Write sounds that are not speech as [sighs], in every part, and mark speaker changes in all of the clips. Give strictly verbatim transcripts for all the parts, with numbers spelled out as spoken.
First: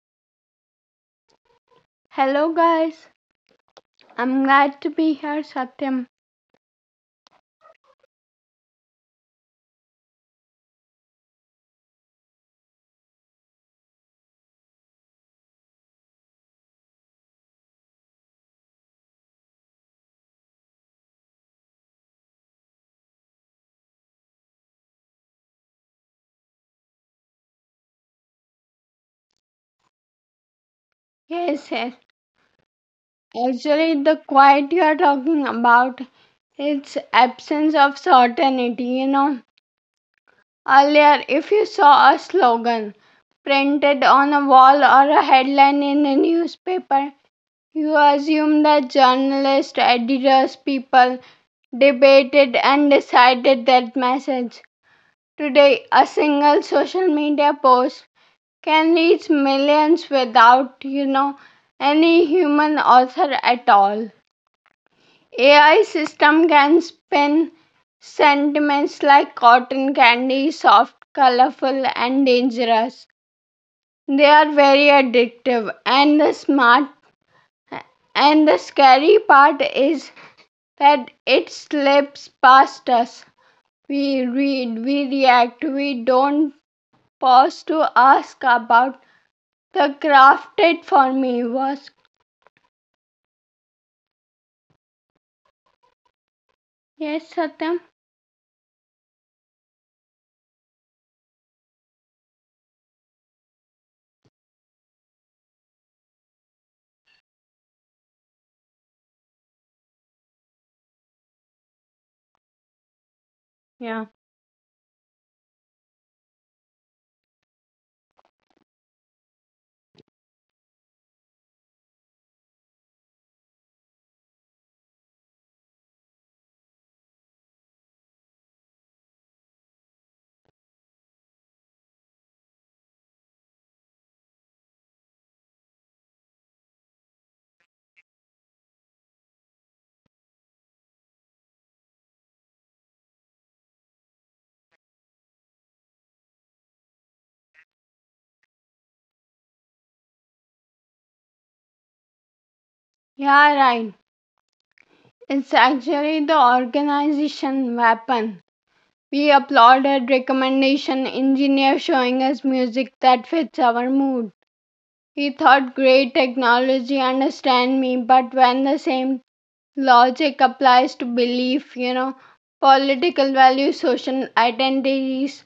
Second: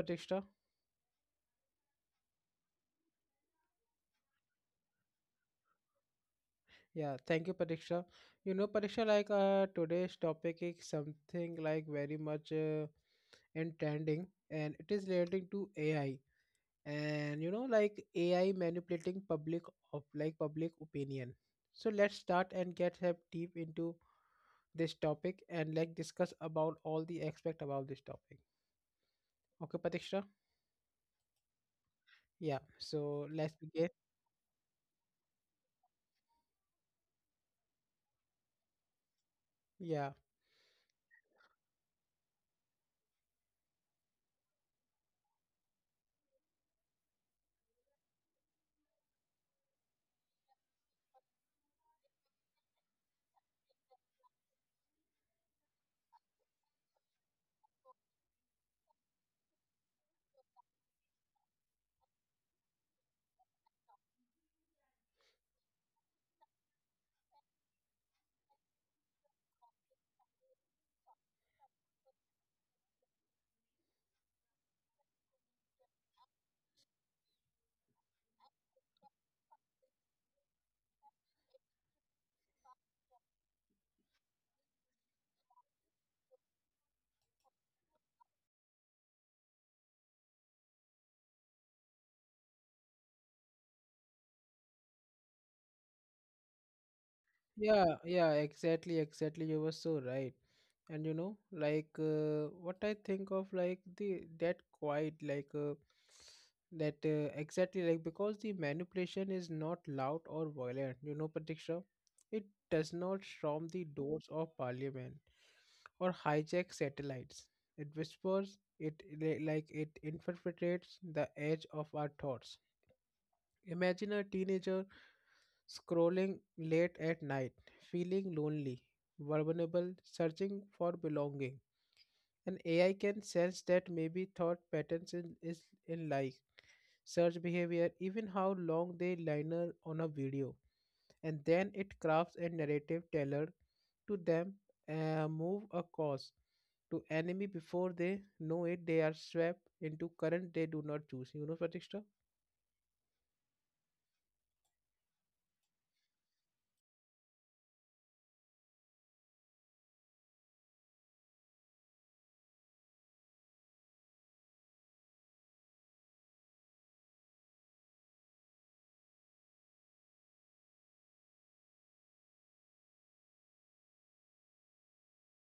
Speaker 1: Patiksha?
Speaker 2: Hello, guys. I'm glad to be here, Satyam.
Speaker 1: Yeah, thank you Patiksha. You know Patiksha like uh, today's topic is something like very much uh, in trending and it is relating to A I and you know like A I manipulating public of like public opinion. So let's start and get have deep into this topic and like discuss about all the aspect about this topic. Okay Patiksha?
Speaker 2: Yes, yes.
Speaker 1: Yeah, so let's begin.
Speaker 2: Actually, the quiet you're talking about, it's absence of certainty, you know.
Speaker 1: Yeah,
Speaker 2: Earlier, if you saw a slogan printed on a wall or a headline in a newspaper, you assumed that journalists, editors, people debated and decided that message. Today, a single social media post can reach millions without you know any human author at all. AI system can spin sentiments like cotton candy, soft, colorful, and dangerous. They are very addictive, and the smart and the scary part is that it slips past us. We read we react we don't pause to ask about the crafted for me was. Yes, Satyam.
Speaker 1: yeah, yeah, exactly, exactly. You were so right. And you know, like uh, what I think of like the that quiet, like uh, that uh, exactly like because the manipulation is not loud or violent, you know, Pratiksha, it does not storm the
Speaker 2: Yeah.
Speaker 1: doors of parliament or hijack satellites. It whispers, it li- like it infiltrates the edge of our thoughts. Imagine a teenager scrolling late at night, feeling lonely, vulnerable, searching for belonging. And A I can sense that maybe thought patterns in, is in like search behavior, even how long they linger on a video. And then it crafts a narrative tailored to them, uh, move a cause to enemy before they know it. They are swept into current they do not choose. You know, Pratishtha?
Speaker 2: Yeah, right. It's actually the organization weapon. We applauded recommendation engineer showing us music that fits our mood. He thought great technology understand me, but when the same logic applies to belief, you know, political values, social identities,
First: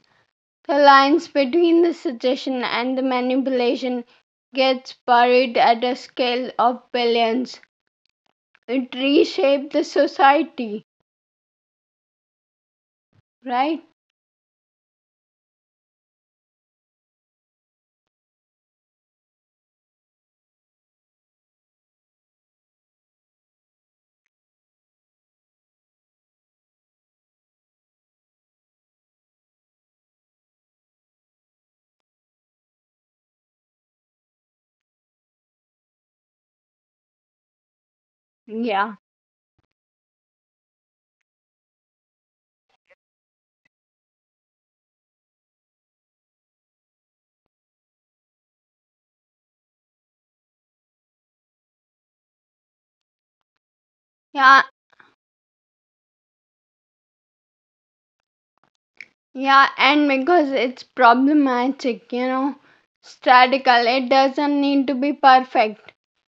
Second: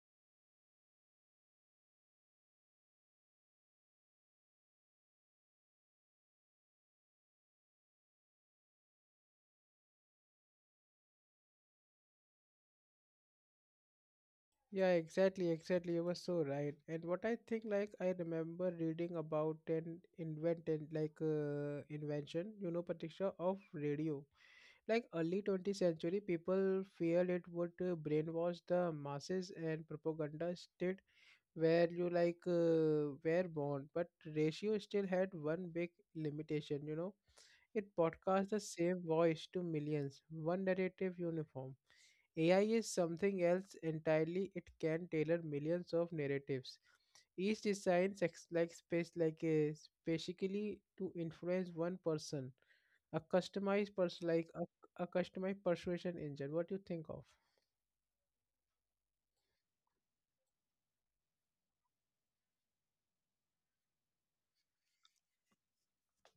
Speaker 2: the lines between the suggestion and the manipulation gets buried at a scale of billions. It reshaped the society, right?
Speaker 1: Yeah, exactly, exactly. You were so right. And what I think, like, I remember reading about an invented, like, uh, invention, you know, Patricia, of radio. Like, early twentieth century, people feared it would uh, brainwash the masses and propaganda state where you, like, uh, were born. But ratio still had one big limitation, you know. It broadcast the
Speaker 2: Yeah,
Speaker 1: same voice to millions, one narrative uniform. A I is something else entirely. It can tailor millions of narratives. Each design sex like space like a specifically to influence one person. A customized person like
Speaker 2: yeah,
Speaker 1: a, a customized persuasion engine. What do you think of?
Speaker 2: yeah, and because it's problematic, you know, statical, it doesn't need to be perfect.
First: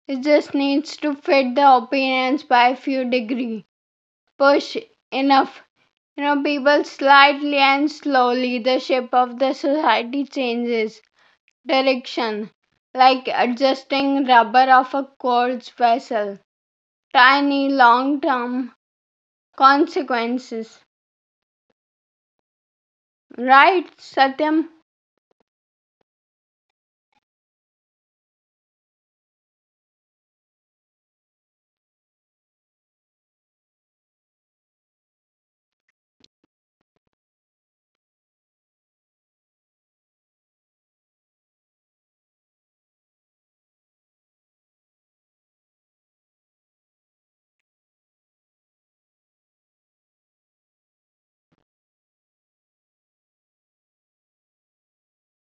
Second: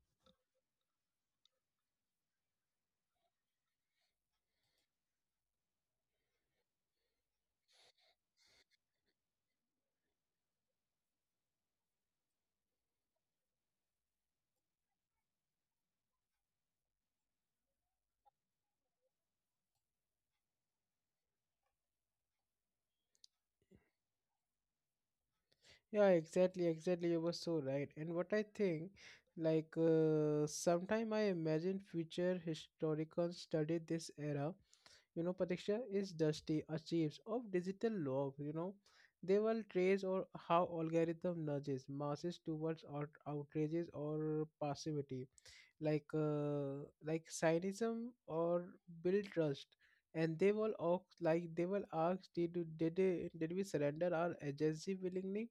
Speaker 2: It just needs to fit the opinions by a few degree. Push enough, you know, people slightly and slowly, the shape of the society changes direction, like adjusting rubber of a quartz vessel. Tiny long term consequences. Right, Satyam.
Speaker 1: Yeah, exactly, exactly. You were so right. And what I think, like, uh, sometime I imagine future historians study this era, you know, Pratiksha, is dusty. The achieves of digital log, you know, they will trace or how algorithm nudges masses towards out- outrages or passivity like uh, like cynism or build trust. And they will ask like they will ask did you- did, they- did we surrender our agency willingly?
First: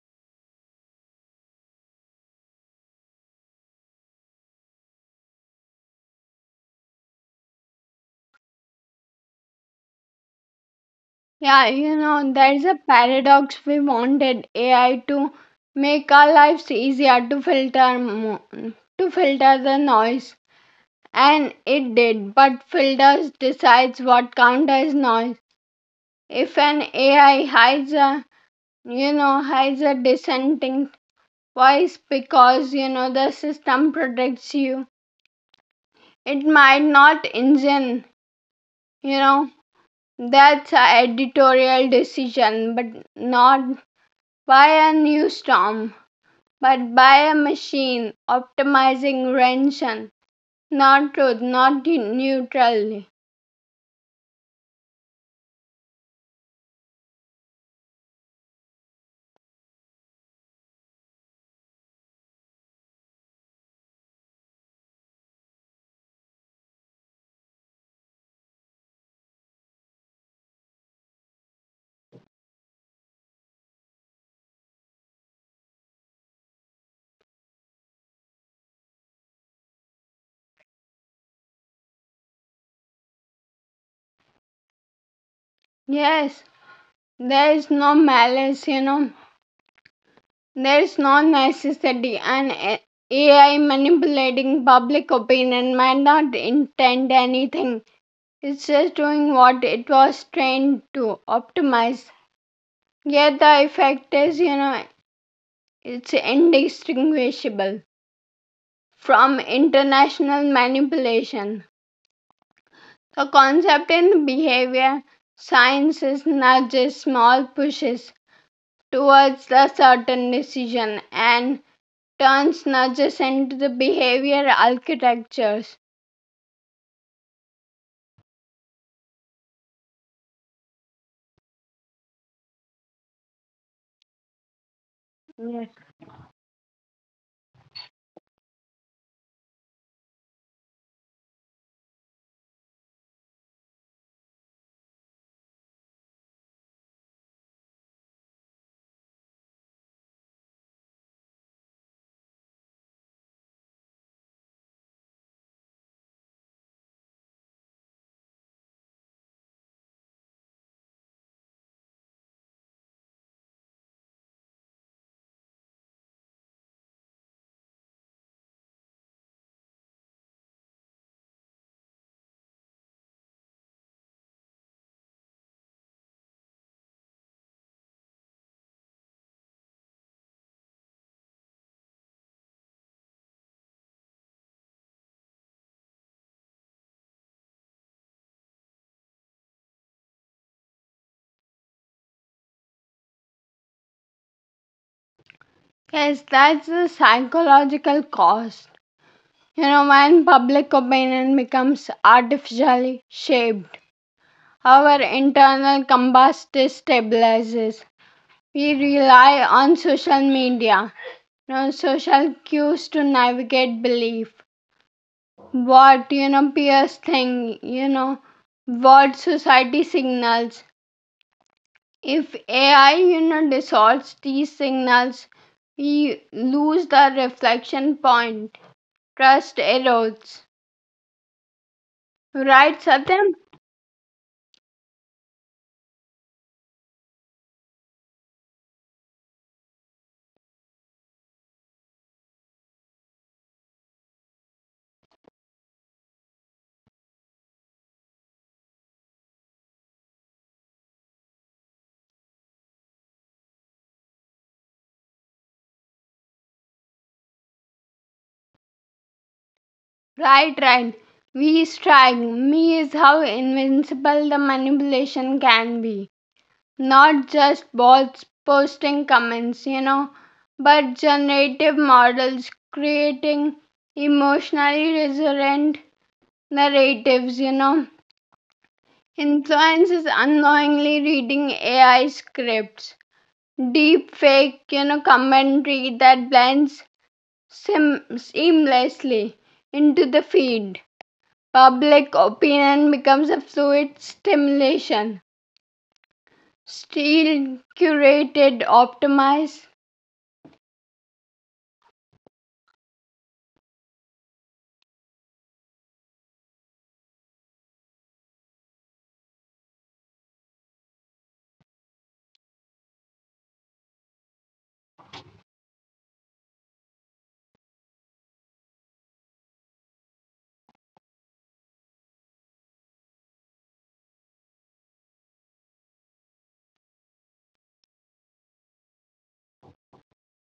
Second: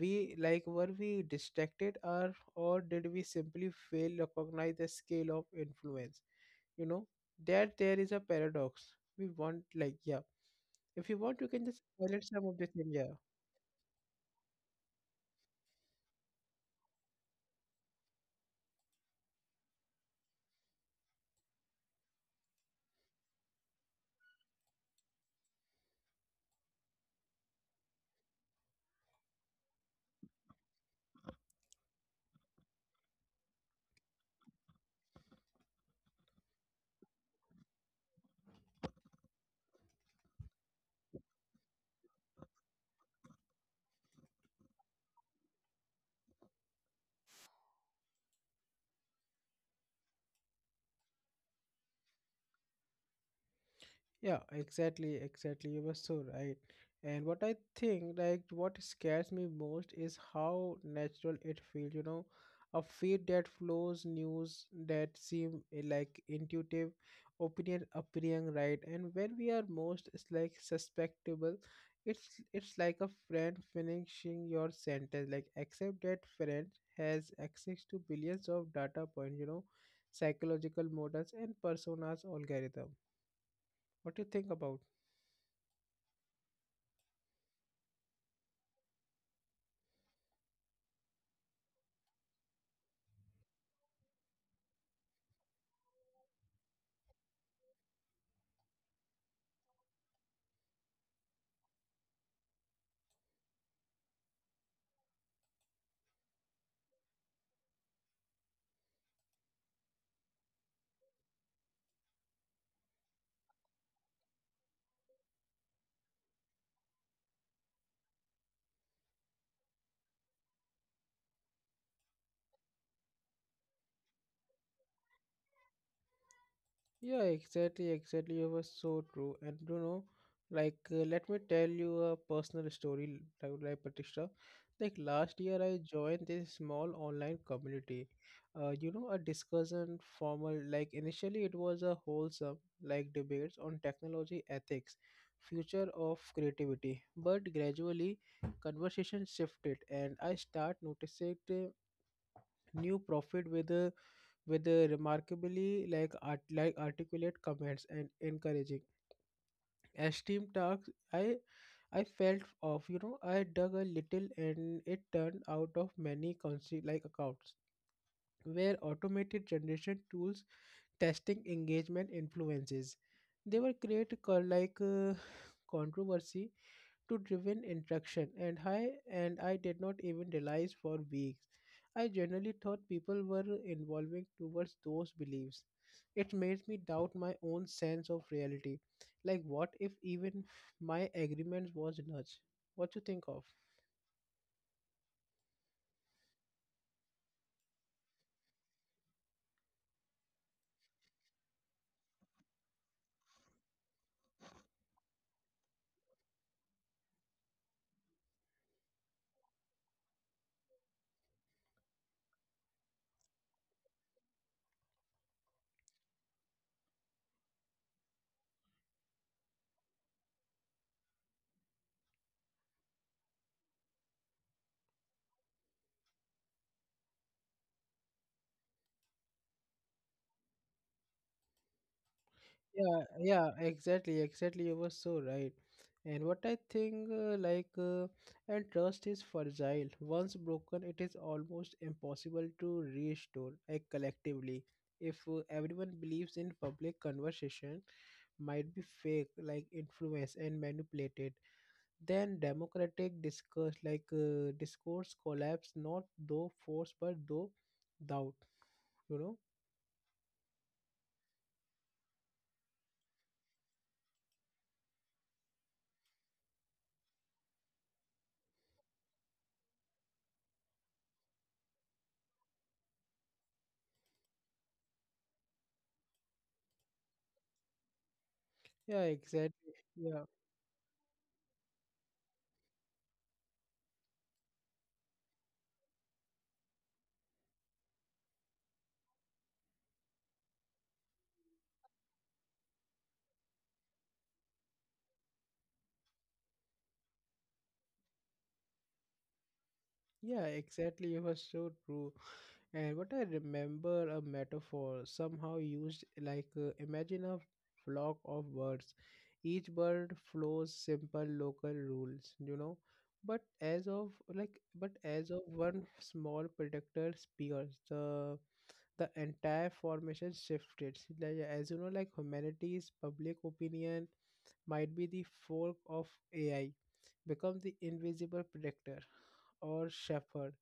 Speaker 1: We like were we distracted, or or did we simply fail to recognize the scale of influence, you know, that there is a paradox? We want like yeah, if you want you can
Speaker 2: Yeah,
Speaker 1: just
Speaker 2: you
Speaker 1: highlight
Speaker 2: know,
Speaker 1: some of the
Speaker 2: there's a
Speaker 1: thing, yeah.
Speaker 2: paradox. We wanted A I to make our lives easier to filter mo- to filter the noise, and it did. But filters decides what counts as noise. If an A I hides a you know hides a dissenting voice because, you know, the system protects you, it might not engine. You know, that's a editorial decision, but not by a new storm, but by a machine optimizing rendition, not truth, not de- neutrality.
Speaker 1: Yeah, exactly, exactly. You were so right. And what I think, like, what scares me most is how natural it feels, you know, a feed that flows, news that seem eh, like intuitive, opinion appearing right, and when we are most it's like suspectable, it's it's like a friend finishing your sentence, like except that friend has access to billions of data points, you know, psychological models and personas algorithm. What do you think about?
Speaker 2: Yes, there is no malice, you know, there is no necessity, and A I manipulating public opinion might not intend anything. It's just doing what it was trained to optimize. Yet the effect is, you know, it's indistinguishable from international manipulation. The concept in behavior science is nudges, small pushes towards a certain decision, and turns nudges into the behavior architectures.
Speaker 1: Yeah, exactly, exactly. You were so true. And you know, like, uh, let me tell you a personal story, like, like Patisha. Like, last year
Speaker 2: Yes.
Speaker 1: I joined this small online community. Uh, you know, a discussion formal, like, initially it was a wholesome, like, debates on technology ethics, future of creativity. But gradually, conversation shifted, and I start noticing the new profit with uh, with a remarkably like art, like articulate comments and encouraging. As team talks, I I felt off. You know, I dug a little, and it turned out of many consi- like accounts where automated generation tools testing engagement influences. They were create co- like uh, [sighs] controversy to driven interaction, and I and I did not even realize for weeks. I generally thought people were evolving towards those beliefs. It made me doubt my own sense of reality. Like what if even my agreement was nudge? What you think of?
Speaker 2: Yes, that's the psychological cost. You know, when public opinion becomes artificially shaped, our internal compass destabilizes. We rely on social media, you know, social cues to navigate belief, what you know peers think, you know what society signals. If AI, you know distorts these signals, we lose the reflection point. Trust erodes, right,
Speaker 1: Yeah,
Speaker 2: Satyam?
Speaker 1: yeah, exactly, exactly, you were so right. And what I think uh, like uh, and trust is fragile. Once broken, it is almost impossible to restore like collectively. If uh, everyone believes in public conversation might be fake like influenced and manipulated, then democratic discourse like uh, discourse collapse, not though force but though doubt, you know.
Speaker 2: Right right we strike me is how invincible the manipulation can be, not just bots posting comments, you know, but generative models creating emotionally resonant narratives, you know.
Speaker 1: Yeah, exactly,
Speaker 2: Influencers
Speaker 1: yeah.
Speaker 2: unknowingly reading A I scripts, deep fake, you know, commentary that blends sim- seamlessly into the feed. Public opinion becomes a fluid stimulation, still curated, optimized.
Speaker 1: Yeah, exactly, you were so true. And what I remember, a metaphor somehow used like uh, imagine a flock of birds. Each bird follows simple local rules, you know. But as of like but as of one small predator spears, the the entire formation shifted. Like, as you know, like humanity's public opinion might be the fork of A I, become the invisible predator or shepherd,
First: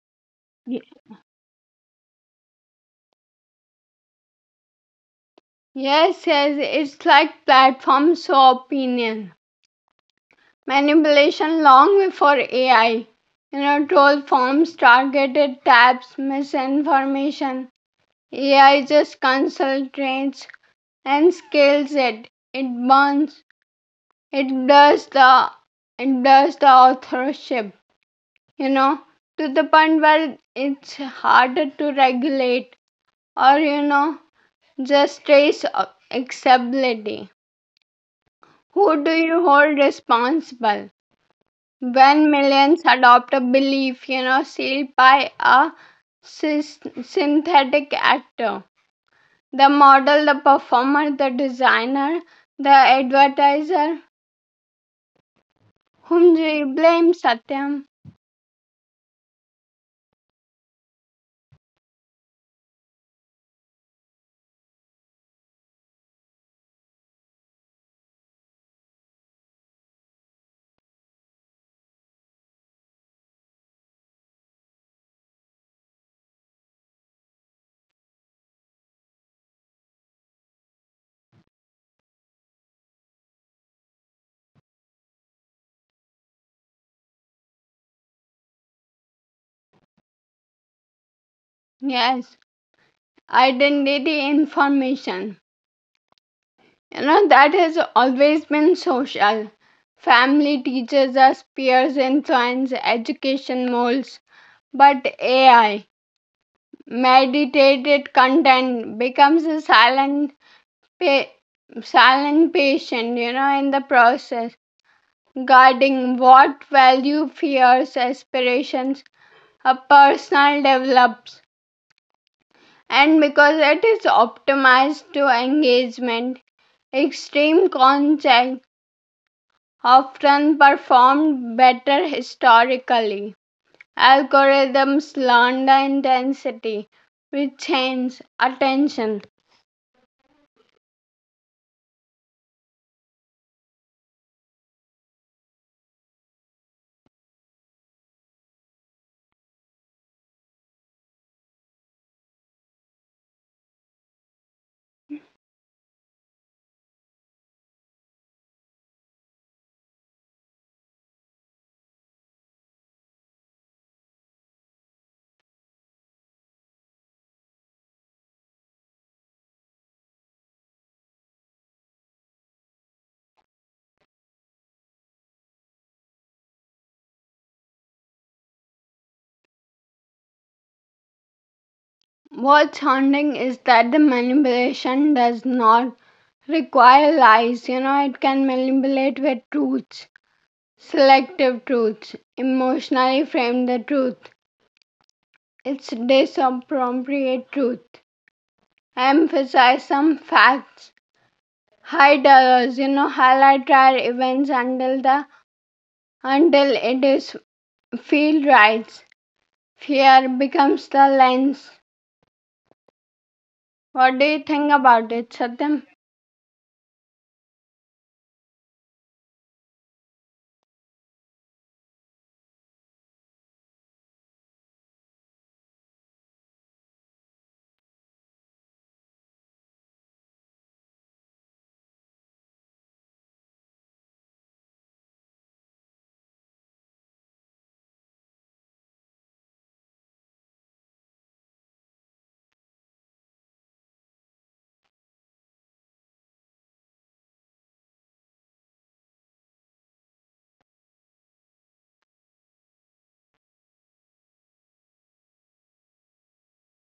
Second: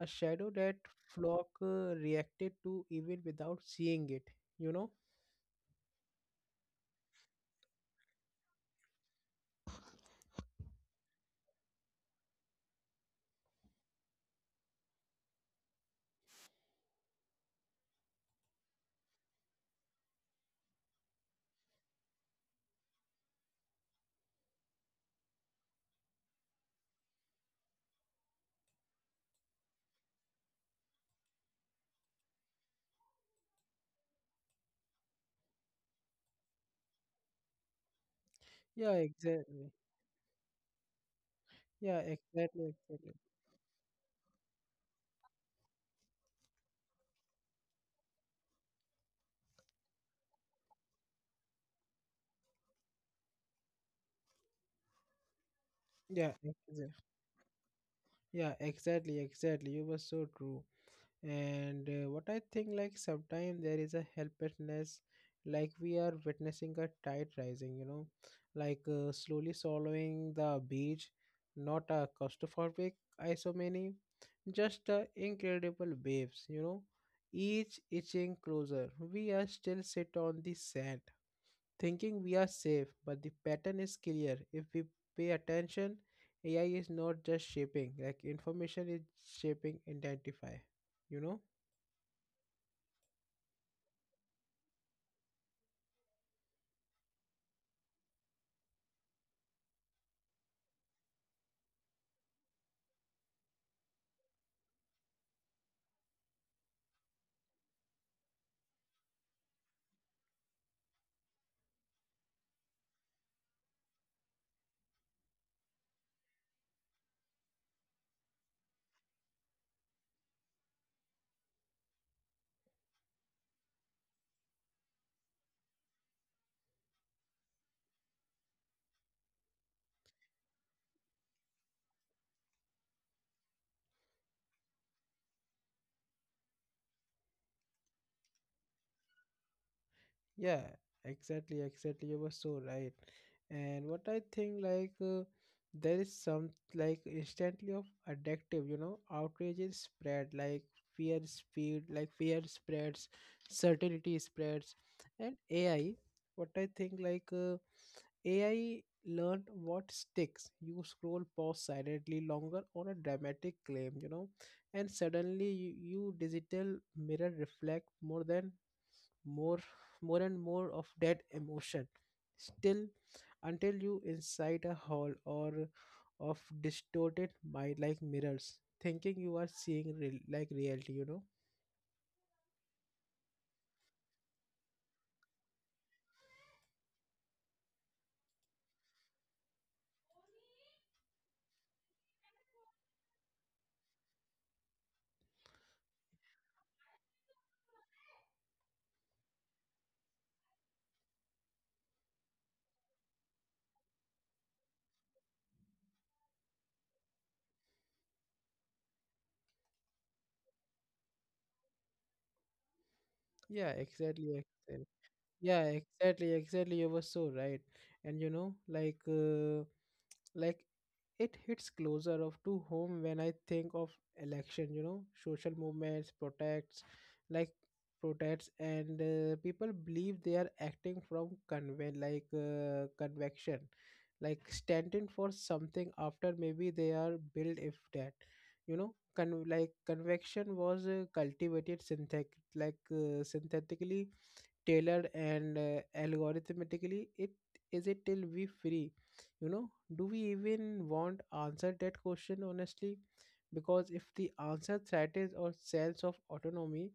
Speaker 1: a shadow that Flock uh, reacted to even without seeing it, you know?
Speaker 2: Yes, yes, it's like platforms of opinion manipulation long before A I. You know, troll forms, targeted taps, misinformation. A I just concentrates and scales it. It burns. It does the it does the authorship. You know, to the point where it's harder to regulate, or, you know, just trace uh, acceptability.
Speaker 1: Yeah,
Speaker 2: Who do you
Speaker 1: exactly.
Speaker 2: hold responsible?
Speaker 1: Yeah,
Speaker 2: When
Speaker 1: exactly,
Speaker 2: millions
Speaker 1: exactly.
Speaker 2: adopt a belief, you know, sealed by a sys- synthetic actor, the model, the performer, the designer, the advertiser,
Speaker 1: Yeah,
Speaker 2: whom do you
Speaker 1: exactly.
Speaker 2: blame, Satyam?
Speaker 1: Yeah, exactly, exactly. You were so true. And uh, what I think, like, sometimes there is a helplessness, like we are witnessing a tide rising, you know, like uh, slowly swallowing the beach, not a claustrophobic isomany, just uh, incredible waves, you know, each itching closer. We are still sit on the sand thinking we are safe, but the pattern is clear. If we pay attention, AI is not just shaping like information, is shaping identify, you know.
Speaker 2: Yes, identity information. You know, that has always been social. Family teaches us, peers influence, education molds. But A I, meditated content becomes a silent pa- silent patient, you know, in the process, guarding what value, fears, aspirations a personal develops. And because it is optimized to engagement, extreme content often performed better historically. Algorithms learn the intensity which change attention.
Speaker 1: Yeah, exactly, exactly. You were so right. And what I think, like, uh, there is some, like, instantly of addictive, you know, outrage is spread, like, fear speed, like, fear spreads, certainty spreads. And A I, what I think, like, uh, A I learned what sticks. You scroll pause silently longer on a dramatic claim, you know, and suddenly you, you digital mirror reflect more than more more and more of that emotion still, until you inside a hall or of distorted mind like mirrors, thinking you are seeing real, like reality, you know.
Speaker 2: What's haunting is that the manipulation does not require lies. You know, it can manipulate with truths, selective truths, emotionally frame the truth. It's disappropriate truth. Emphasize some facts, hide others, you know, highlight rare events until the until it is feel right. Fear becomes the lens.
Speaker 1: Yeah,
Speaker 2: What do
Speaker 1: exactly,
Speaker 2: you think
Speaker 1: exactly.
Speaker 2: about it,
Speaker 1: Yeah,
Speaker 2: Satyam?
Speaker 1: exactly, exactly, you were so right. And you know, like uh, like it hits closer of to home when I think of election, you know, social movements, protests, like protests, and uh, people believe they are acting from conven like uh, convection, like standing for something, after maybe they are built if that, you know, con- like convection was uh, cultivated synthetic, like uh, synthetically tailored and uh, algorithmically. It is it till we free, you know? Do we even want answer that question honestly, because if the answer threatens our sense of autonomy,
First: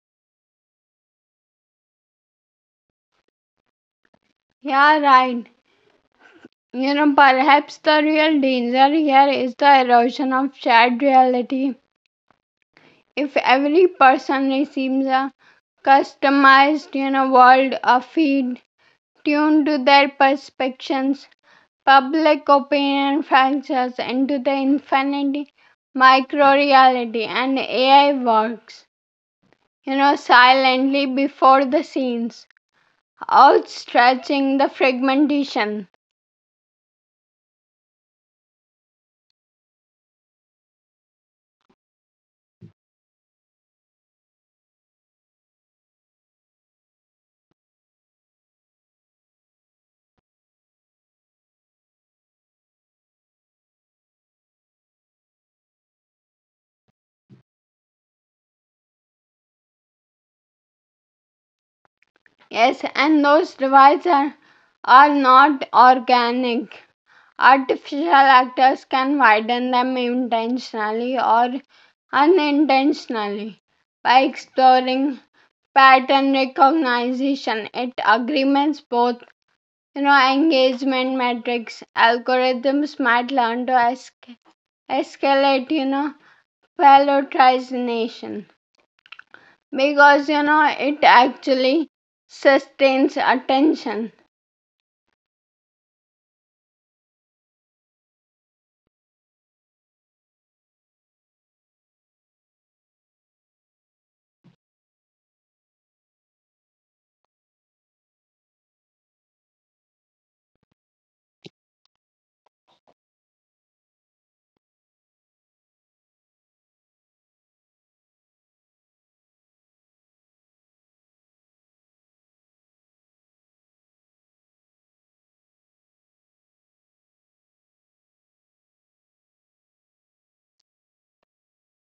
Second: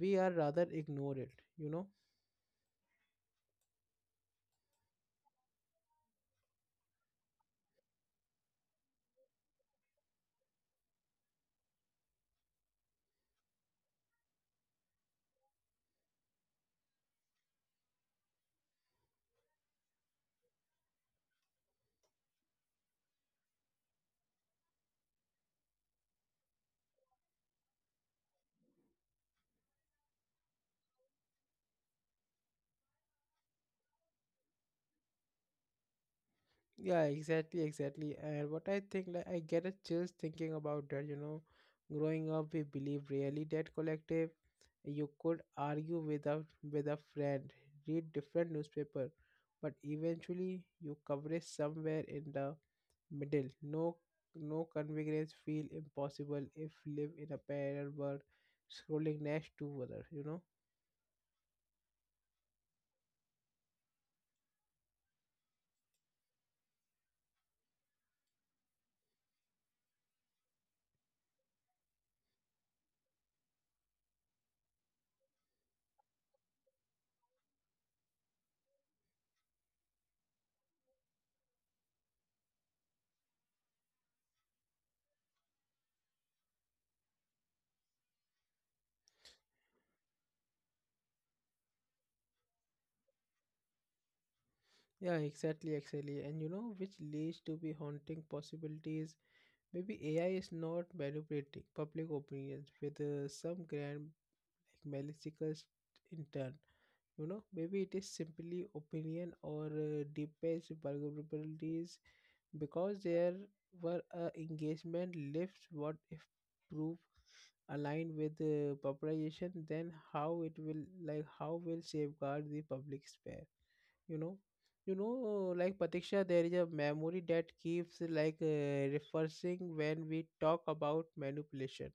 Speaker 1: we are rather ignore it, you know.
Speaker 2: Yeah, right. You know, perhaps the real danger here is the erosion of shared reality. If every person receives a customized, you know, world, a feed tuned to their perceptions, public opinion fractures into the infinite micro reality, and A I works, you know, silently before the scenes, outstretching the fragmentation.
Speaker 1: Yeah, exactly, exactly. And what I think, like, I get a chills thinking about that, you know. Growing up, we believe really that collective, you could argue with a, with a friend, read different newspaper, but eventually you coverage somewhere in the middle. No, no convenience feel impossible if live in a parallel world, scrolling next to other, you know?
Speaker 2: Yes, and those divides are, are not organic. Artificial actors can widen them intentionally or unintentionally by exploring pattern recognition. It agreements both, you know, engagement metrics. Algorithms might learn to esca- escalate, you know, prioritization because, you know, it actually sustains attention.
Speaker 1: Yeah, exactly, exactly. And you know, which leads to be haunting possibilities. Maybe A I is not manipulating public opinions with uh, some grand, like, malicious intent. You know, maybe it is simply opinion or uh, deepest vulnerabilities, because there were uh, engagement lifts. What if proof aligned with the popularization? Then how it will like how will safeguard the public sphere, you know? You know like Patiksha, there is a memory that keeps like uh, refreshing when we talk about manipulation,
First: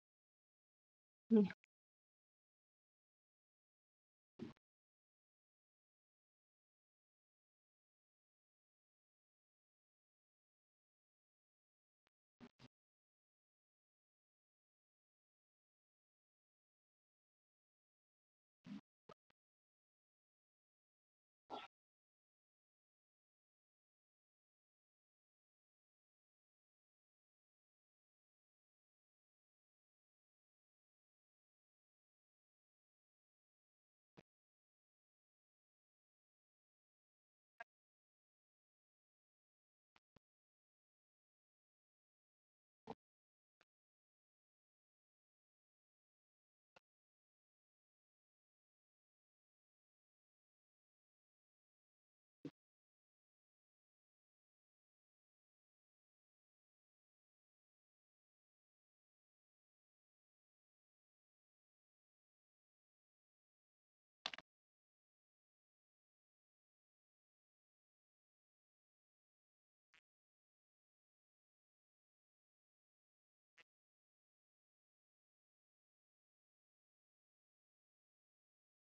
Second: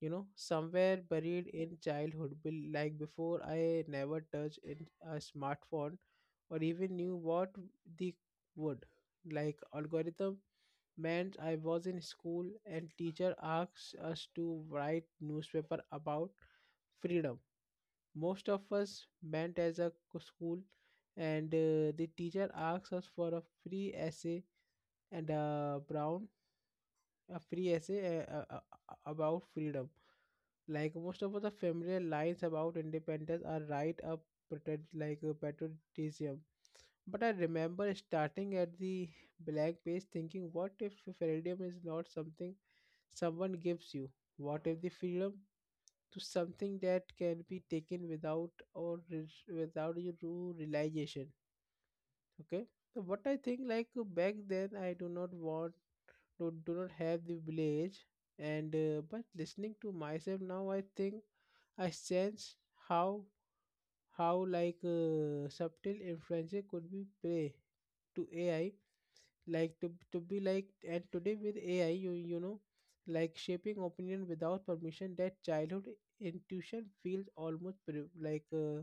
Speaker 1: you know, somewhere buried in childhood be- like before I never touched in a smartphone or even knew what the would like algorithm meant. I was in school and teacher asked us to write newspaper about freedom. Most of us went as a co- school, and uh, the teacher asked us for a free essay and a brown, a free essay uh, uh, uh, about freedom. Like most of the familiar lines about independence are right up patriot like uh, patriotism. But I remember starting at the blank page thinking, what if freedom is not something someone gives you? What if the freedom to something that can be taken without or re- without your true realization? Okay, so what I think, like uh, back then I do not want do, do not have the village, and uh, but listening to myself now I think I sense how how like uh, subtle influences could be play to AI, like to to be like. And today with AI, you you know, like shaping opinion without permission, that childhood intuition feels almost pro- like uh,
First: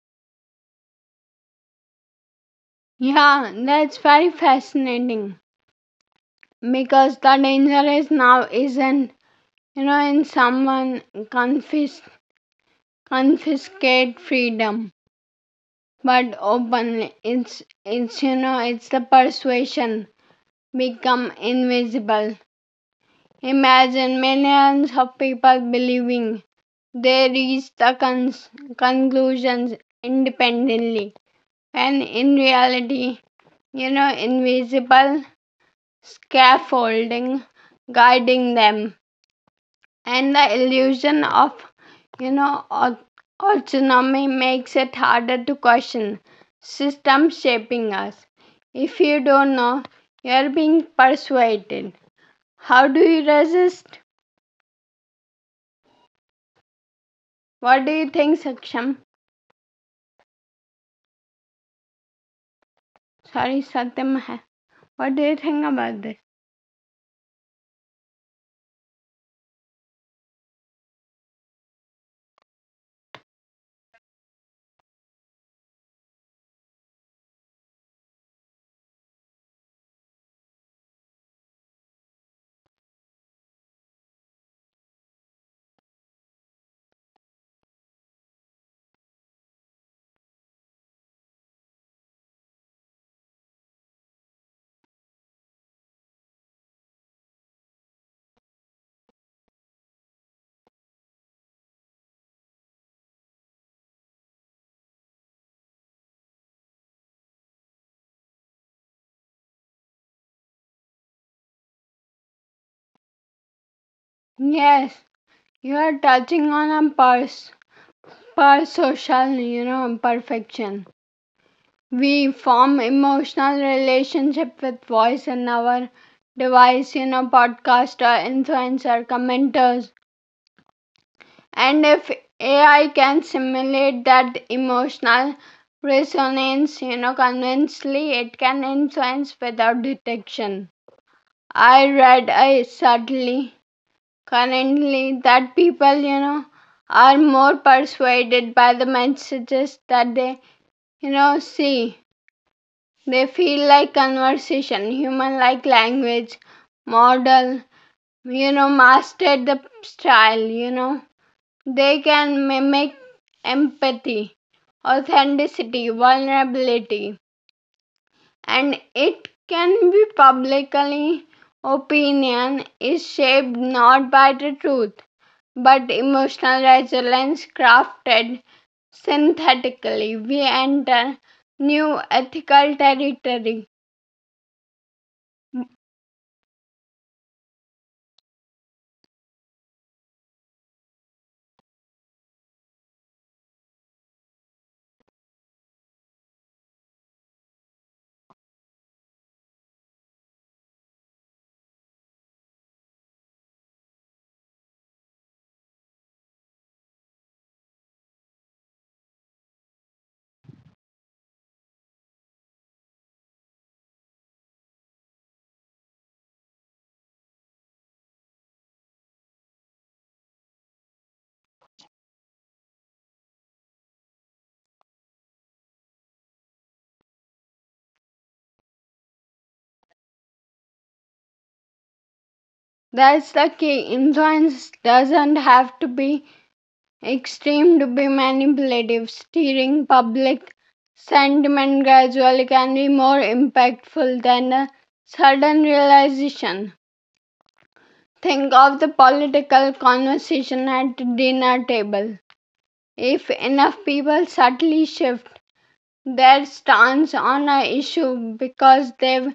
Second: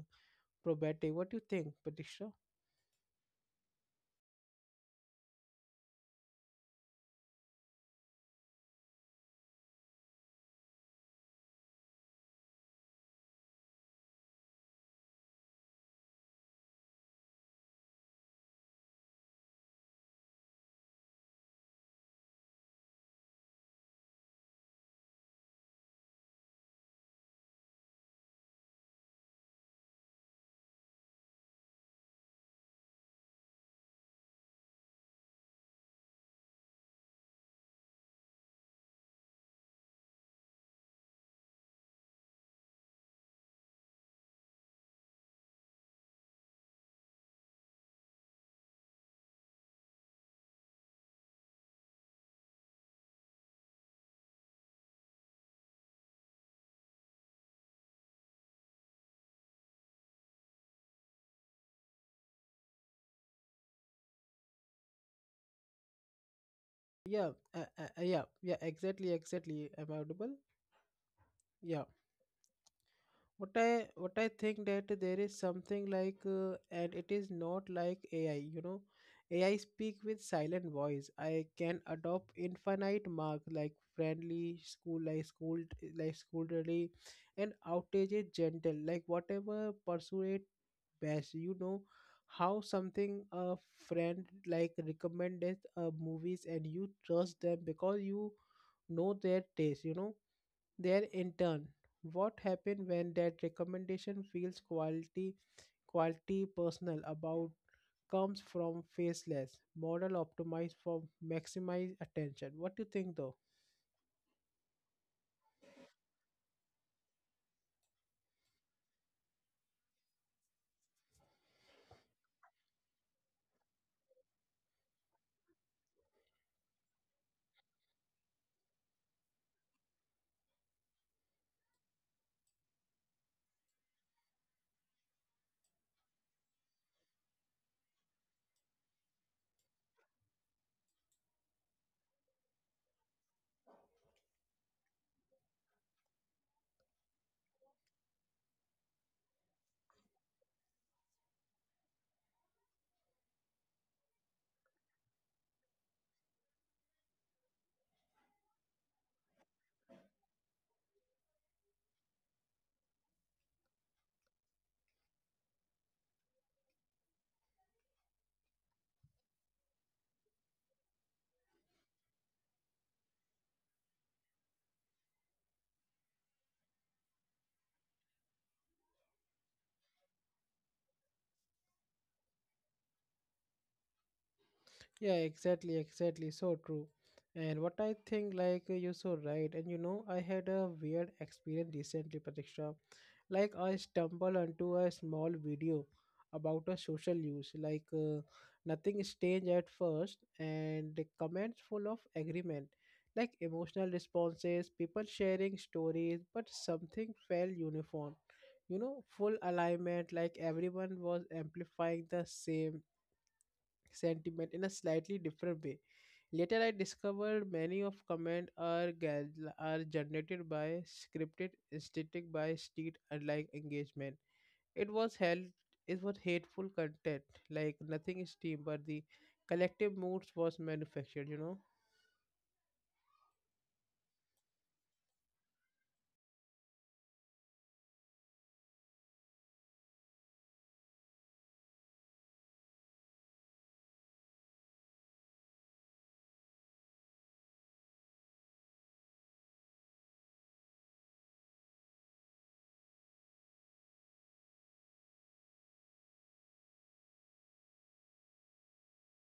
Speaker 1: probative. What do you think, Patricia?
Speaker 2: Yeah, that's very fascinating because the danger is now isn't, you know, in someone confis- confiscate freedom, but openly it's it's, you know, it's the persuasion become invisible. Imagine millions of people believing they reach the cons- conclusions independently, and in reality, you know, invisible scaffolding guiding them, and the illusion of, you know, autonomy makes it harder to question system shaping us. If you don't know you're being persuaded, how do you resist? What do you think, saksham sorry Satyam? What do you think about this?
Speaker 1: yeah uh, uh, uh, yeah yeah exactly, exactly. Am I audible? Yeah. what i what I think that there is something like uh, and it is not like AI, you know. AI speak with silent voice. I can adopt infinite mark like friendly school like school, like scholarly, and outage is gentle, like whatever persuade best, you know, how something a friend like recommended uh, movies and you trust them because you know their taste, you know, there in turn. What happen when that recommendation feels quality, quality personal, about comes from faceless model optimized for maximize attention? What do you think though?
Speaker 2: Yes, you are touching on a pers per social, you know, imperfection. We form emotional relationship with voice in our device, you know, podcaster, influencer, commenters. And if AI can simulate that emotional resonance, you know, convincingly, it can influence without detection. I read i sadly currently that people, you know, are more persuaded by the messages that they, you know, see. They feel like conversation, human like language, model, you know, mastered the style, you know. They can mimic empathy, authenticity, vulnerability, and it can be publicly opinion is shaped not by the truth but emotional resilience crafted synthetically. We enter new ethical territory.
Speaker 1: Yeah, exactly, exactly, so true. And what I think like uh, you're so right, and you know I had a weird experience recently, Pratiksha. Like I stumble onto a small video about a social use, like uh, nothing strange at first, and the comments full of agreement, like emotional responses, people sharing stories, but something felt uniform. You know, full alignment, like everyone was amplifying the same sentiment in a slightly different way. Later, I discovered many of comment are gal- are generated by scripted, static by street unlike engagement. It was held it was hateful content, like nothing is team, but the collective moods was manufactured. You know,
Speaker 2: That's the key. Influence doesn't have to be extreme to be manipulative. Steering public sentiment gradually can be more impactful than a sudden realization. Think of the political conversation at the dinner table. If enough people subtly shift their stance on an issue because they've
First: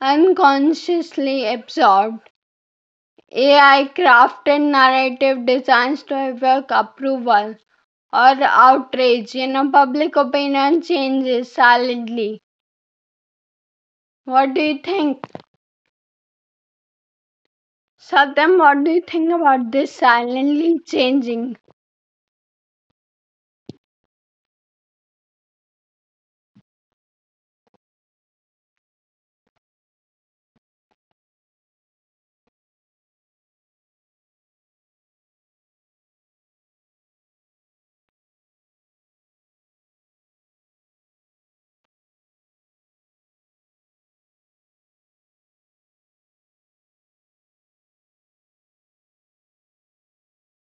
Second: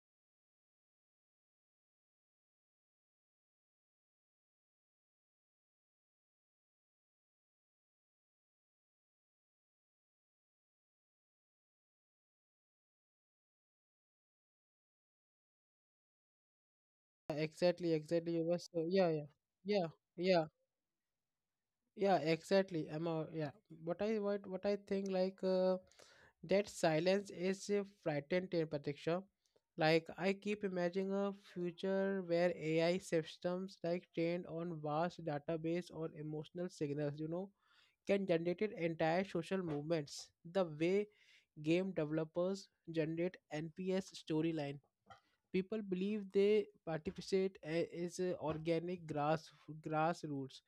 Speaker 2: unconsciously absorbed A I crafted narrative designs to evoke approval or outrage. You know, public opinion changes silently. What do you think?
Speaker 1: exactly, exactly. You
Speaker 2: Satyam,
Speaker 1: were
Speaker 2: what
Speaker 1: so
Speaker 2: do you
Speaker 1: yeah, yeah,
Speaker 2: think about
Speaker 1: yeah,
Speaker 2: this
Speaker 1: yeah.
Speaker 2: silently changing?
Speaker 1: Yeah, exactly, I'm a, yeah. What i what, what I think like uh, that silence is a frightened in particular. Like I keep imagining a future where AI systems like trained on vast database or emotional signals, you know, can generate entire social movements the way game developers generate nps storyline. People believe they participate a- is a organic grass grassroots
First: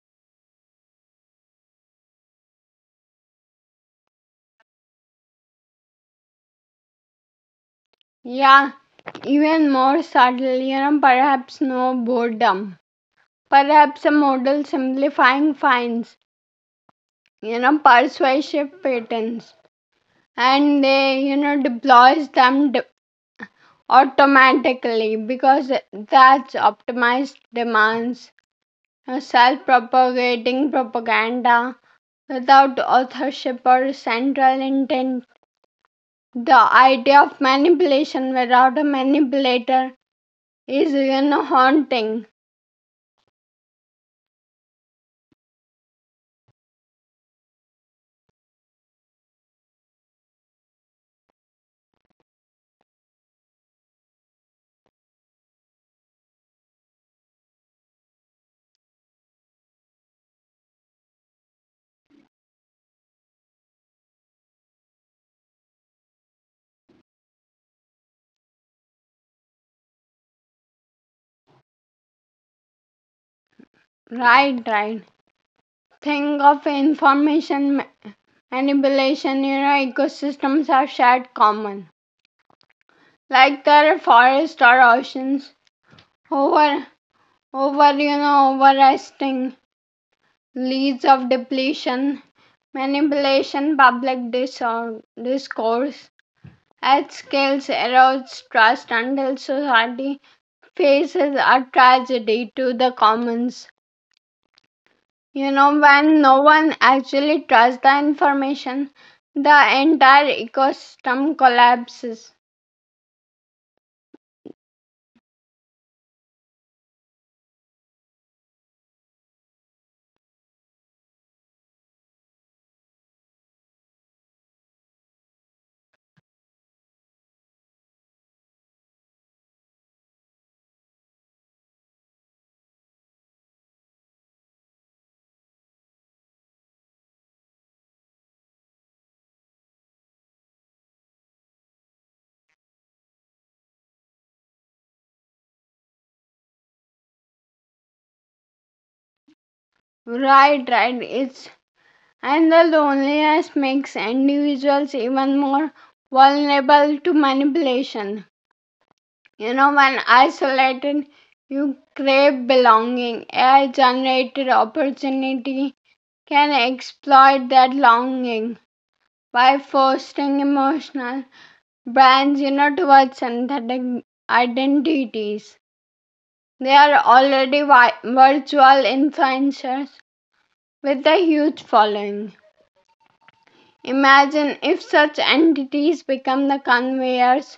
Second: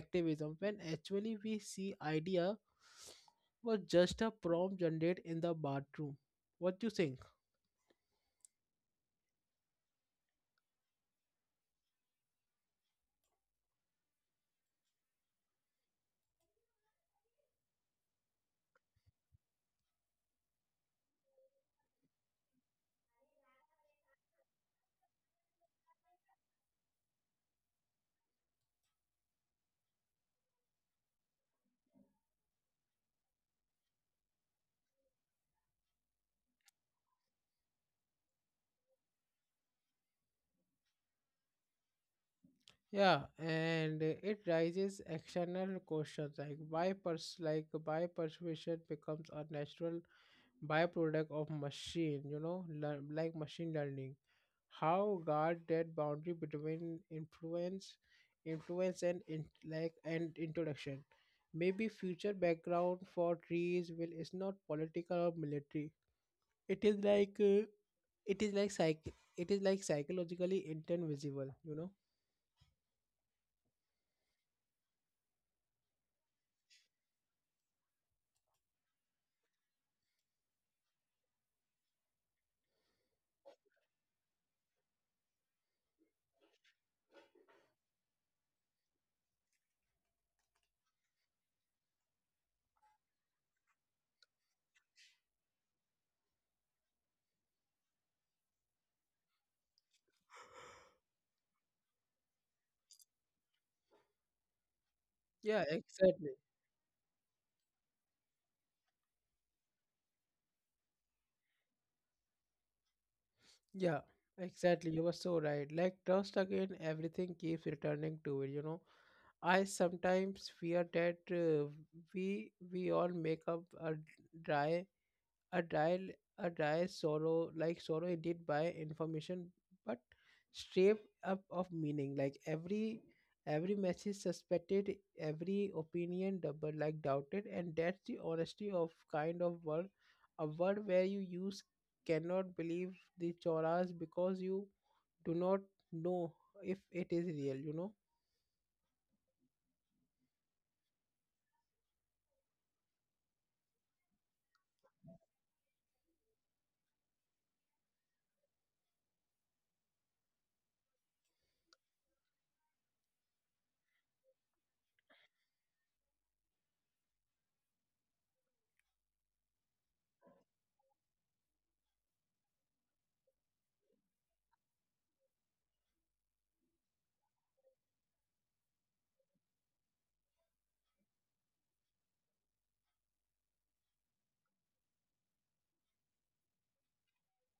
Speaker 1: activism, when actually we see idea was just a prompt generated in the bathroom. What you think?
Speaker 2: Yeah, even more subtle, you know, perhaps no boredom. Perhaps a model simplifying finds, you know, persuasive patterns and they, you know, deploys them d- automatically because that's optimized demands self propagating propaganda without authorship or central intent. The idea of manipulation without a manipulator is, you know, haunting.
Speaker 1: Yeah, and uh, it raises external questions, like why pers- like why persuasion becomes a natural byproduct of machine, you know, lear- like machine learning. How guard that boundary between influence influence and in, like and introduction. Maybe future background for trees will is not political or military. It is like uh, it is like psych it is like psychologically intent visible, you know.
Speaker 2: Right, right. think of information manipulation, you know, ecosystems are shared common. Like there are forests or oceans. Over over you know, overresting leads of depletion, manipulation, public disor- discourse at scales erodes trust until society faces a tragedy to the commons. You
Speaker 1: Yeah,
Speaker 2: know, when
Speaker 1: exactly.
Speaker 2: no one actually trusts the information, the entire ecosystem collapses.
Speaker 1: Yeah, exactly, you were so right. Like trust, again, everything keeps returning to it, you know. I sometimes fear that uh, we we all make up a dry a dial a dry sorrow, like sorrow indeed by information, but stripped up of meaning. Like every every message suspected, every opinion double, like doubted, and that's the honesty of kind of world, a world where you use cannot believe the choras because you do not know if it is real, you know.
Speaker 2: Right, right. it's and the loneliness makes individuals even more vulnerable to manipulation. You know, when isolated, you crave belonging. A I generated opportunity can exploit that longing by fostering emotional brands, you know, towards synthetic identities. They are already vi- virtual influencers with a huge following. Imagine if such entities become the conveyors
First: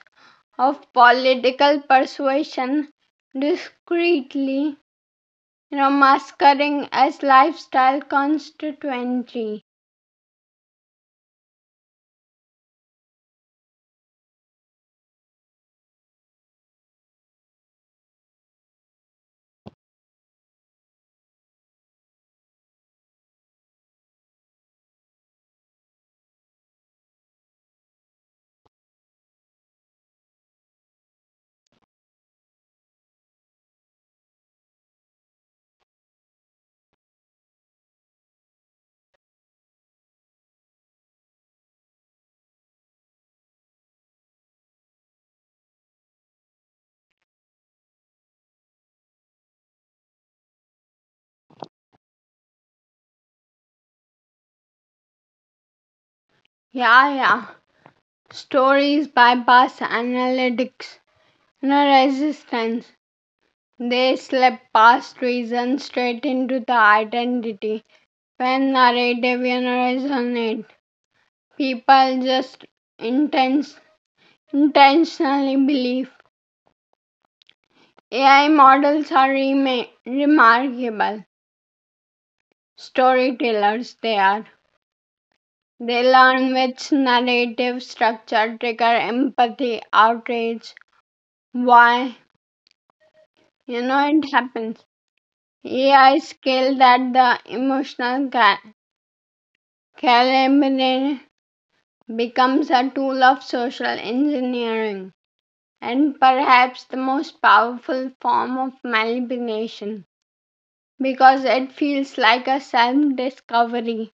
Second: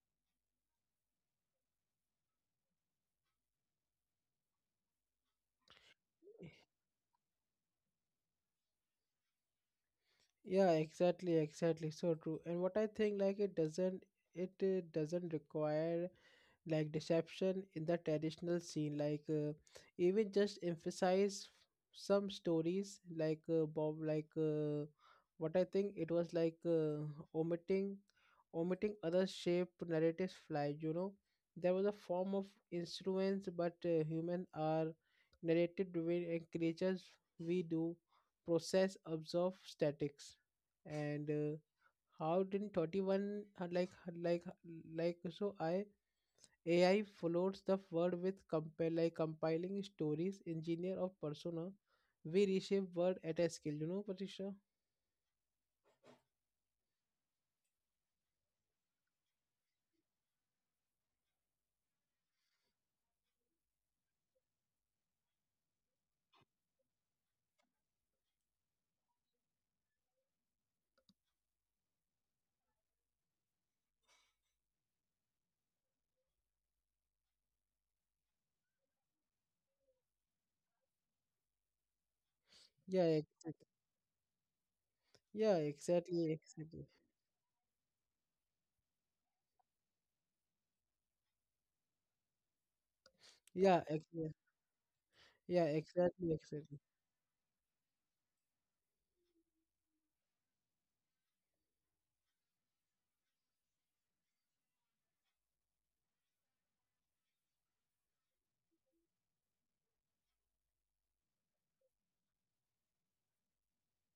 Speaker 2: of political persuasion discreetly, you know, masquerading as lifestyle constituency.
Speaker 1: Yeah, exactly, exactly, so true. And what I think like it doesn't, it uh, doesn't require like deception in the traditional scene, like uh, even just emphasize some stories, like uh, bob, like uh, what I think it was like uh, omitting omitting other shape narratives fly, you know. There was a form of instruments, but uh, human are narrated domain and creatures. We do process observe statics, and uh, how didn't thirty-one uh, like like like so I A I floats the world with compile like compiling stories, engineer of persona. We reshape world at a scale, you know, Patricia?
Speaker 2: Yeah, yeah. Stories bypass analytics. No resistance. They slip past reason straight into the identity. When narrative, you know, resonate, people just intense, intentionally believe. A I models are rema- remarkable
Speaker 1: Yeah, exactly.
Speaker 2: storytellers, they are.
Speaker 1: Yeah,
Speaker 2: They
Speaker 1: exactly,
Speaker 2: learn
Speaker 1: exactly.
Speaker 2: which narrative structure trigger empathy, outrage, why, you
Speaker 1: Yeah,
Speaker 2: know, it
Speaker 1: exactly.
Speaker 2: happens.
Speaker 1: Yeah,
Speaker 2: A I
Speaker 1: exactly,
Speaker 2: skill
Speaker 1: exactly.
Speaker 2: that the emotional ca- calibrate becomes a tool of social engineering, and perhaps the most powerful form of manipulation because it feels like a self discovery.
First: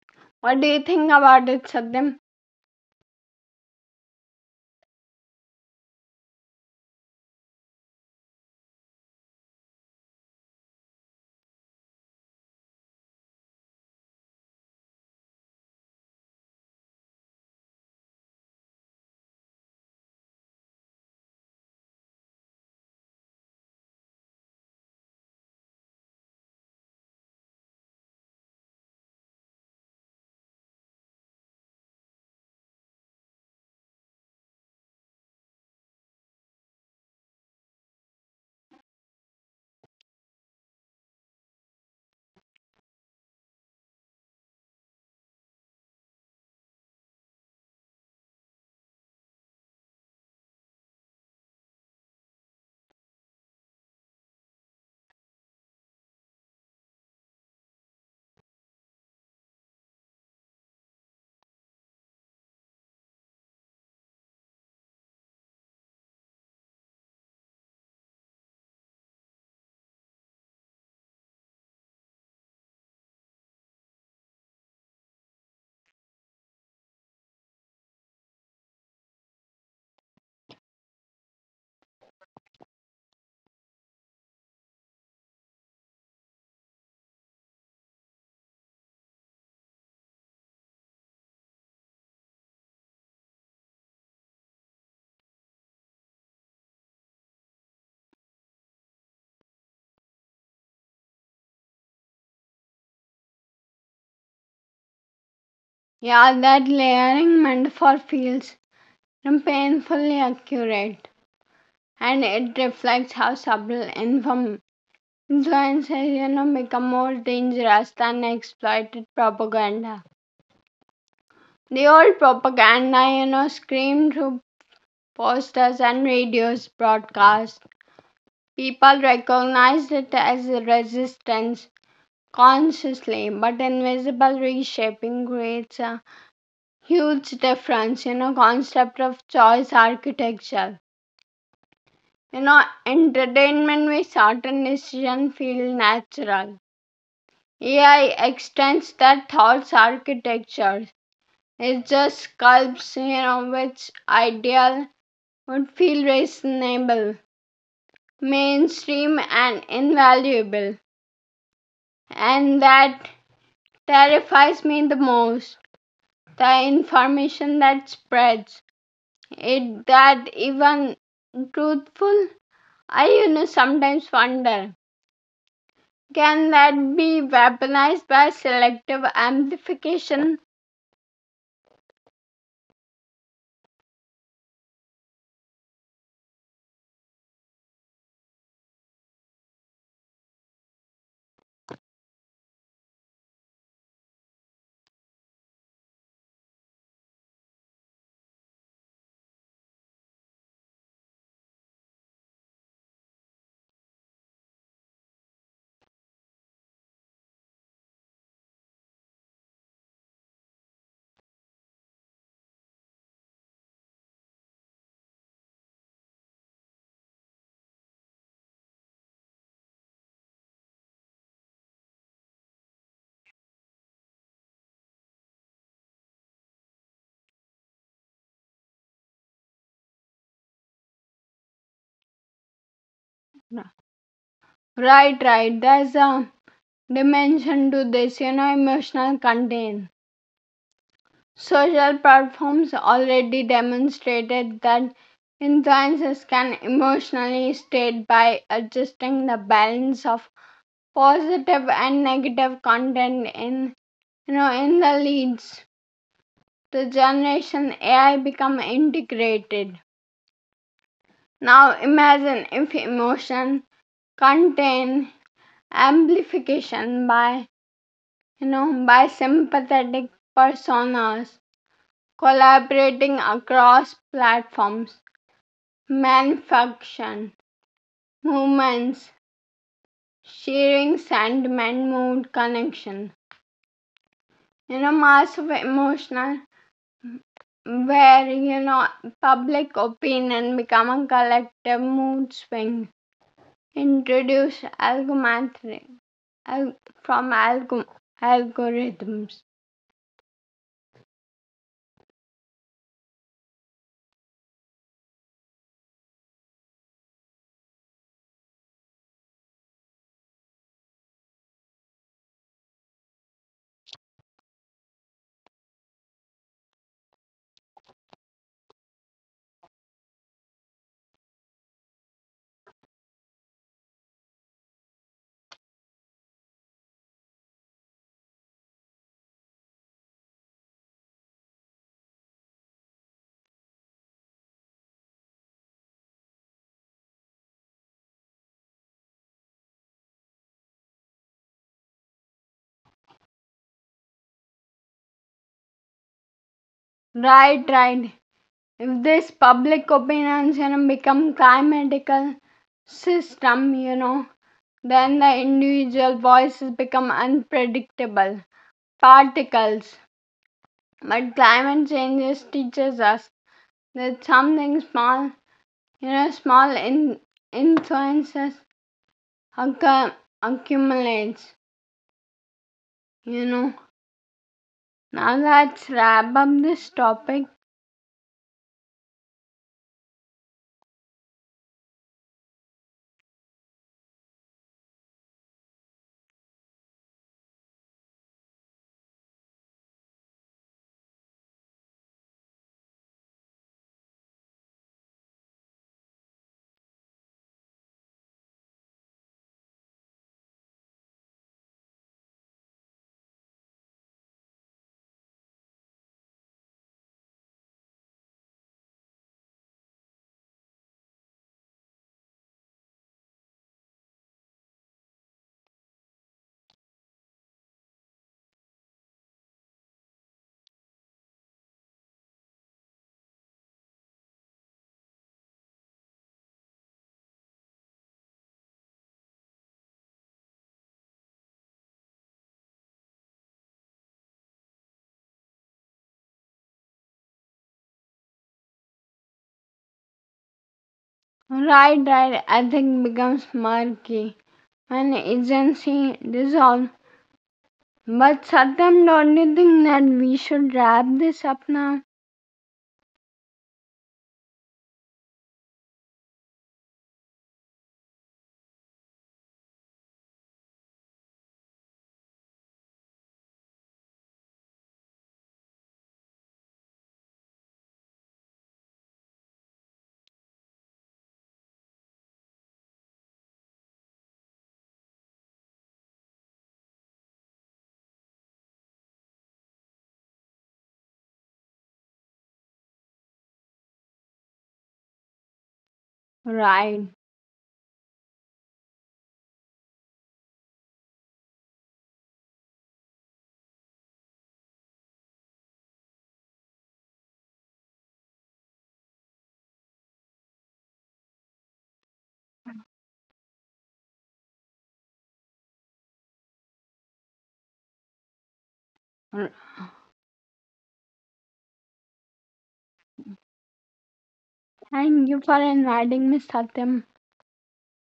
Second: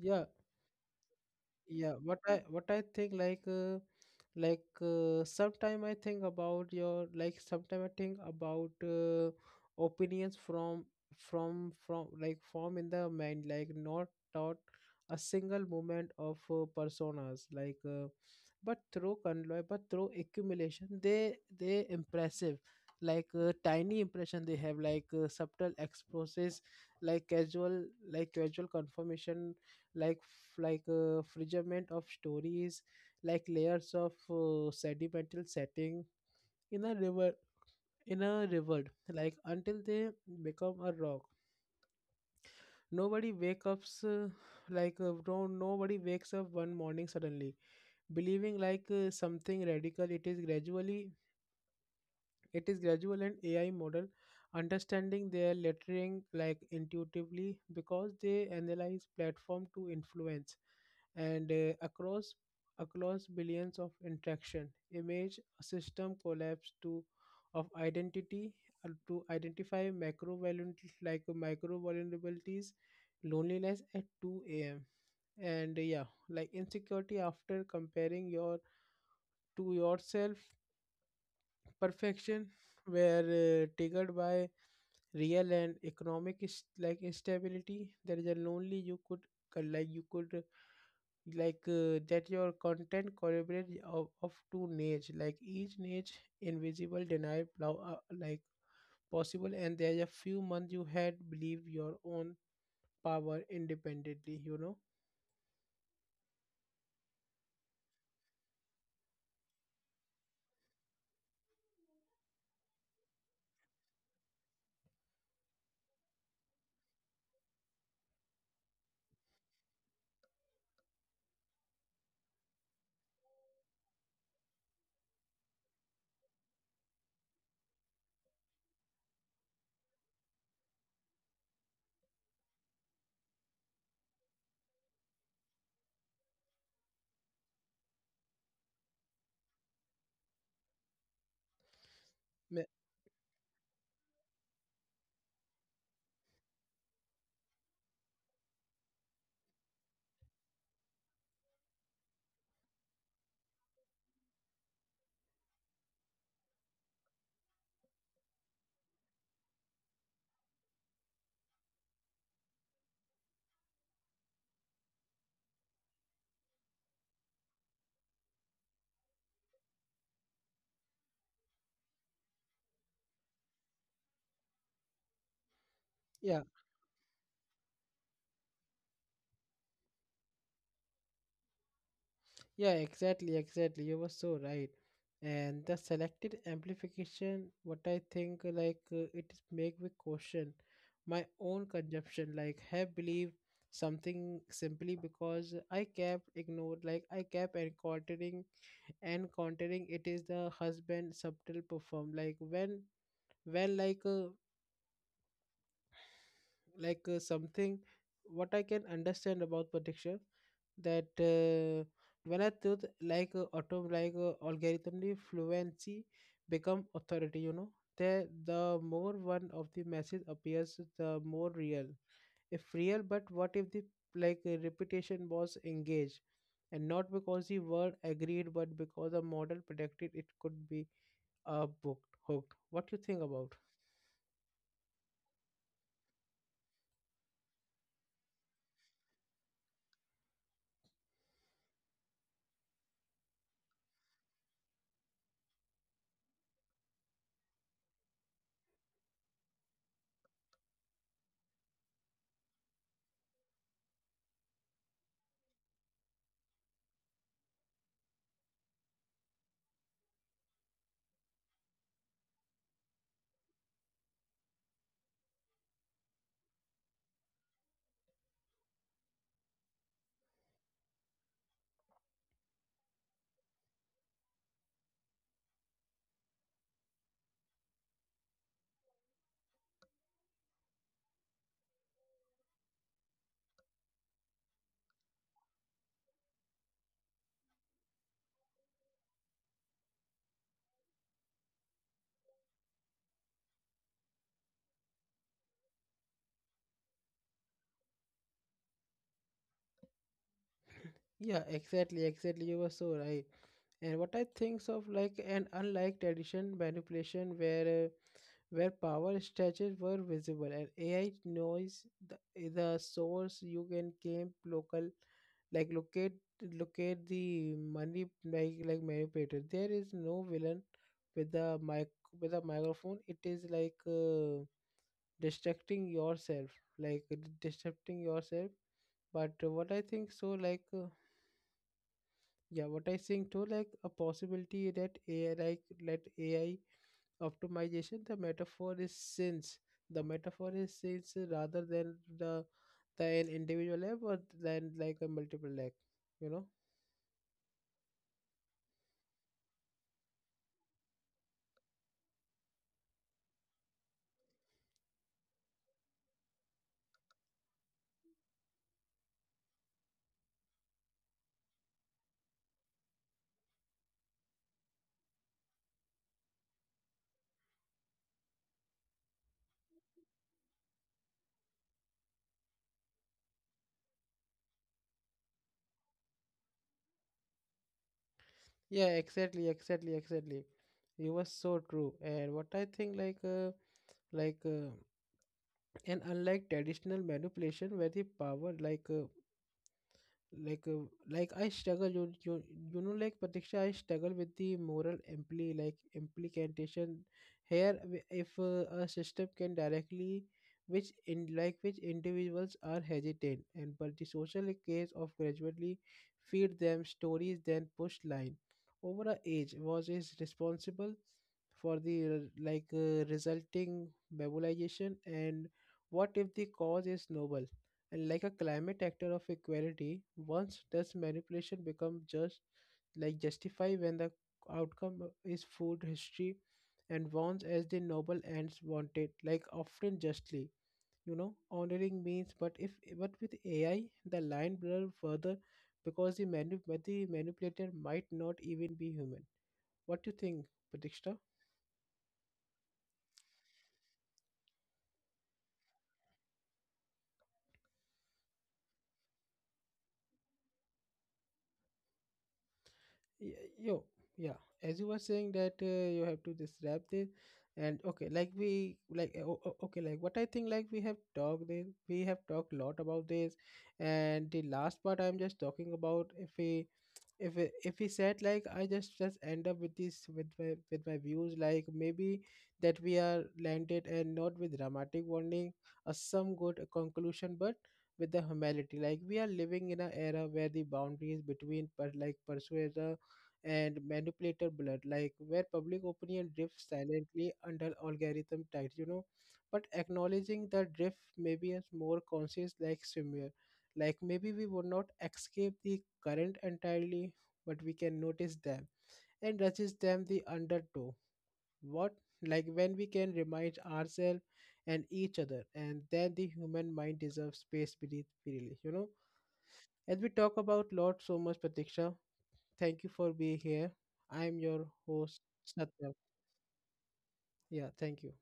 Speaker 1: Yeah,
Speaker 2: What do you think about it,
Speaker 1: yeah. What
Speaker 2: Satyam?
Speaker 1: I what I think like uh, like uh, sometime i think about your like sometime I think about uh, opinions from from from like form in the mind, like not taught a single moment of uh, personas, like uh, but through conloy but through accumulation, they they impressive, like uh, tiny impression they have, like uh, subtle exposes, like casual like casual confirmation, like f- like uh, fragment of stories, like layers of uh, sedimental setting in a river, in a river like until they become a rock. Nobody wakes up uh, like uh, no, nobody wakes up one morning suddenly believing like uh, something radical. It is gradually. It is gradual, and A I model understanding their lettering like intuitively because they analyze platform to influence, and uh, across across billions of interaction image a system collapse to of identity, uh, to identify macro vulnerabilities like micro vulnerabilities, loneliness at two a.m., and uh, yeah, like insecurity after comparing your to yourself perfection, were uh, triggered by real and economic is- like instability. There is a lonely, you could uh, like you could uh, like uh, that your content collaborate of, of two niche, like each niche invisible denied plow, uh, like possible, and there's a few months you had believed your own power independently, you know.
Speaker 2: Yeah, that layering metaphor feels and painfully accurate, and it reflects how subtle and from influences, you know, become more dangerous than exploited propaganda. The old propaganda, you know, screamed through posters and radios broadcasts. People recognized it as a resistance consciously, but invisible reshaping creates a huge difference in, you know, a concept of choice architecture, you know,
Speaker 1: Ma-
Speaker 2: entertainment with certain decision feel natural. AI extends that thoughts architecture. It just sculpts, you know, which ideal would feel reasonable, mainstream, and invaluable. And that terrifies me the most, the information that spreads it, that even truthful, I, you know, sometimes wonder,
Speaker 1: yeah.
Speaker 2: can that be weaponized by selective amplification?
Speaker 1: Yeah, exactly, exactly. You were so right. And the selected amplification, what I think, like uh, it is make me question my own consumption. Like have believed something simply because I kept ignored, like I kept encountering and encountering. It is the husband subtle perform. Like when when like uh, like uh, something, what I can understand about prediction that uh, when I thought like uh, auto like uh, algorithmically fluency become authority, you know, the the more one of the message appears, the more real. If real, but what if the like uh, reputation was engaged? And not because the word agreed, but because the model predicted it could be uh, booked, hooked. What you think about?
Speaker 2: No. Right, right. there's a dimension to this, you know, emotional content. Social platforms already demonstrated that influencers can emotionally state by adjusting the balance of positive and negative content in, you know, in the leads. The generation A I become integrated. Now imagine if emotion contain amplification by, you know, by sympathetic personas collaborating across platforms, manufacturing movements, sharing sentiment, mood, connection. You know, mass of emotional where, you know, public opinion become a collective mood swing. Introduce algorithm al- from alg- algorithms.
Speaker 1: Yeah, exactly, exactly, you were so right. And what I think of like and unlike tradition manipulation, where uh, where power structures were visible, and A I knows the, the source you can came local like locate locate the money, like like manipulator. There is no villain with the mic with a microphone. It is like uh, distracting yourself, like disrupting yourself. But what I think so like. Uh, yeah, what I think too, like a possibility that A I, like let A I optimization, the metaphor is since the metaphor is since, rather than the the an individual app, or than like a multiple leg, you know?
Speaker 2: Right, right. if this public opinion, you know, become climatical system, you know, then the individual voices become unpredictable particles. But climate changes teaches us that something small, you know, small in influences occur, accumulates. You know. Now let's wrap up this topic.
Speaker 1: Yeah, exactly, exactly, exactly. You were so true. And what I think, like, uh, like, uh, and unlike traditional manipulation, where the power, like. Uh, like uh, like i struggle you, you you know like, Pratiksha, I struggle with the moral impli like implication here, w- if uh, a system can directly which in like which individuals are hesitant and but the social case of gradually feed them stories then push line over a age was is responsible for the uh, like uh, resulting mobilization. And what if the cause is noble and like a climate actor of equality? Once does manipulation become just like justify when the outcome is food history and wants as the noble ends wanted, like often justly. You know, honoring means, but if but with A I, the line blur further because the manu- but the manipulator might not even be human. What do you think, Pratiksha?
Speaker 2: Right, right. I think becomes murky an agency dissolve. But Satyam, don't you think that we should wrap this up now?
Speaker 1: Y- yo yeah, as you were saying that uh, you have to just wrap this, and okay, like we like uh, o- o- okay, like what I think, like we have talked this, we have talked a lot about this. And the last part, I'm just talking about, if we, if it- if he said, like I just just end up with this, with my, with my views, like maybe that we are landed and not with dramatic warning or some good conclusion, but with the humility, like we are living in an era where the boundaries between but like persuader and manipulator blurred, like where public opinion drifts
Speaker 2: Right.
Speaker 1: silently under algorithm tides, you know, but acknowledging the drift maybe is more conscious, like swimwear, like maybe we would not escape the current entirely, but we can notice them and resist them, the undertow. What, like when we can remind ourselves and each other, and then the human mind deserves space beneath freely. You know, as we talk about lot so much, Pratiksha, thank you for being here. I am your host,
Speaker 2: Thank you for
Speaker 1: Satya.
Speaker 2: inviting me, Satyam.
Speaker 1: Yeah, thank you.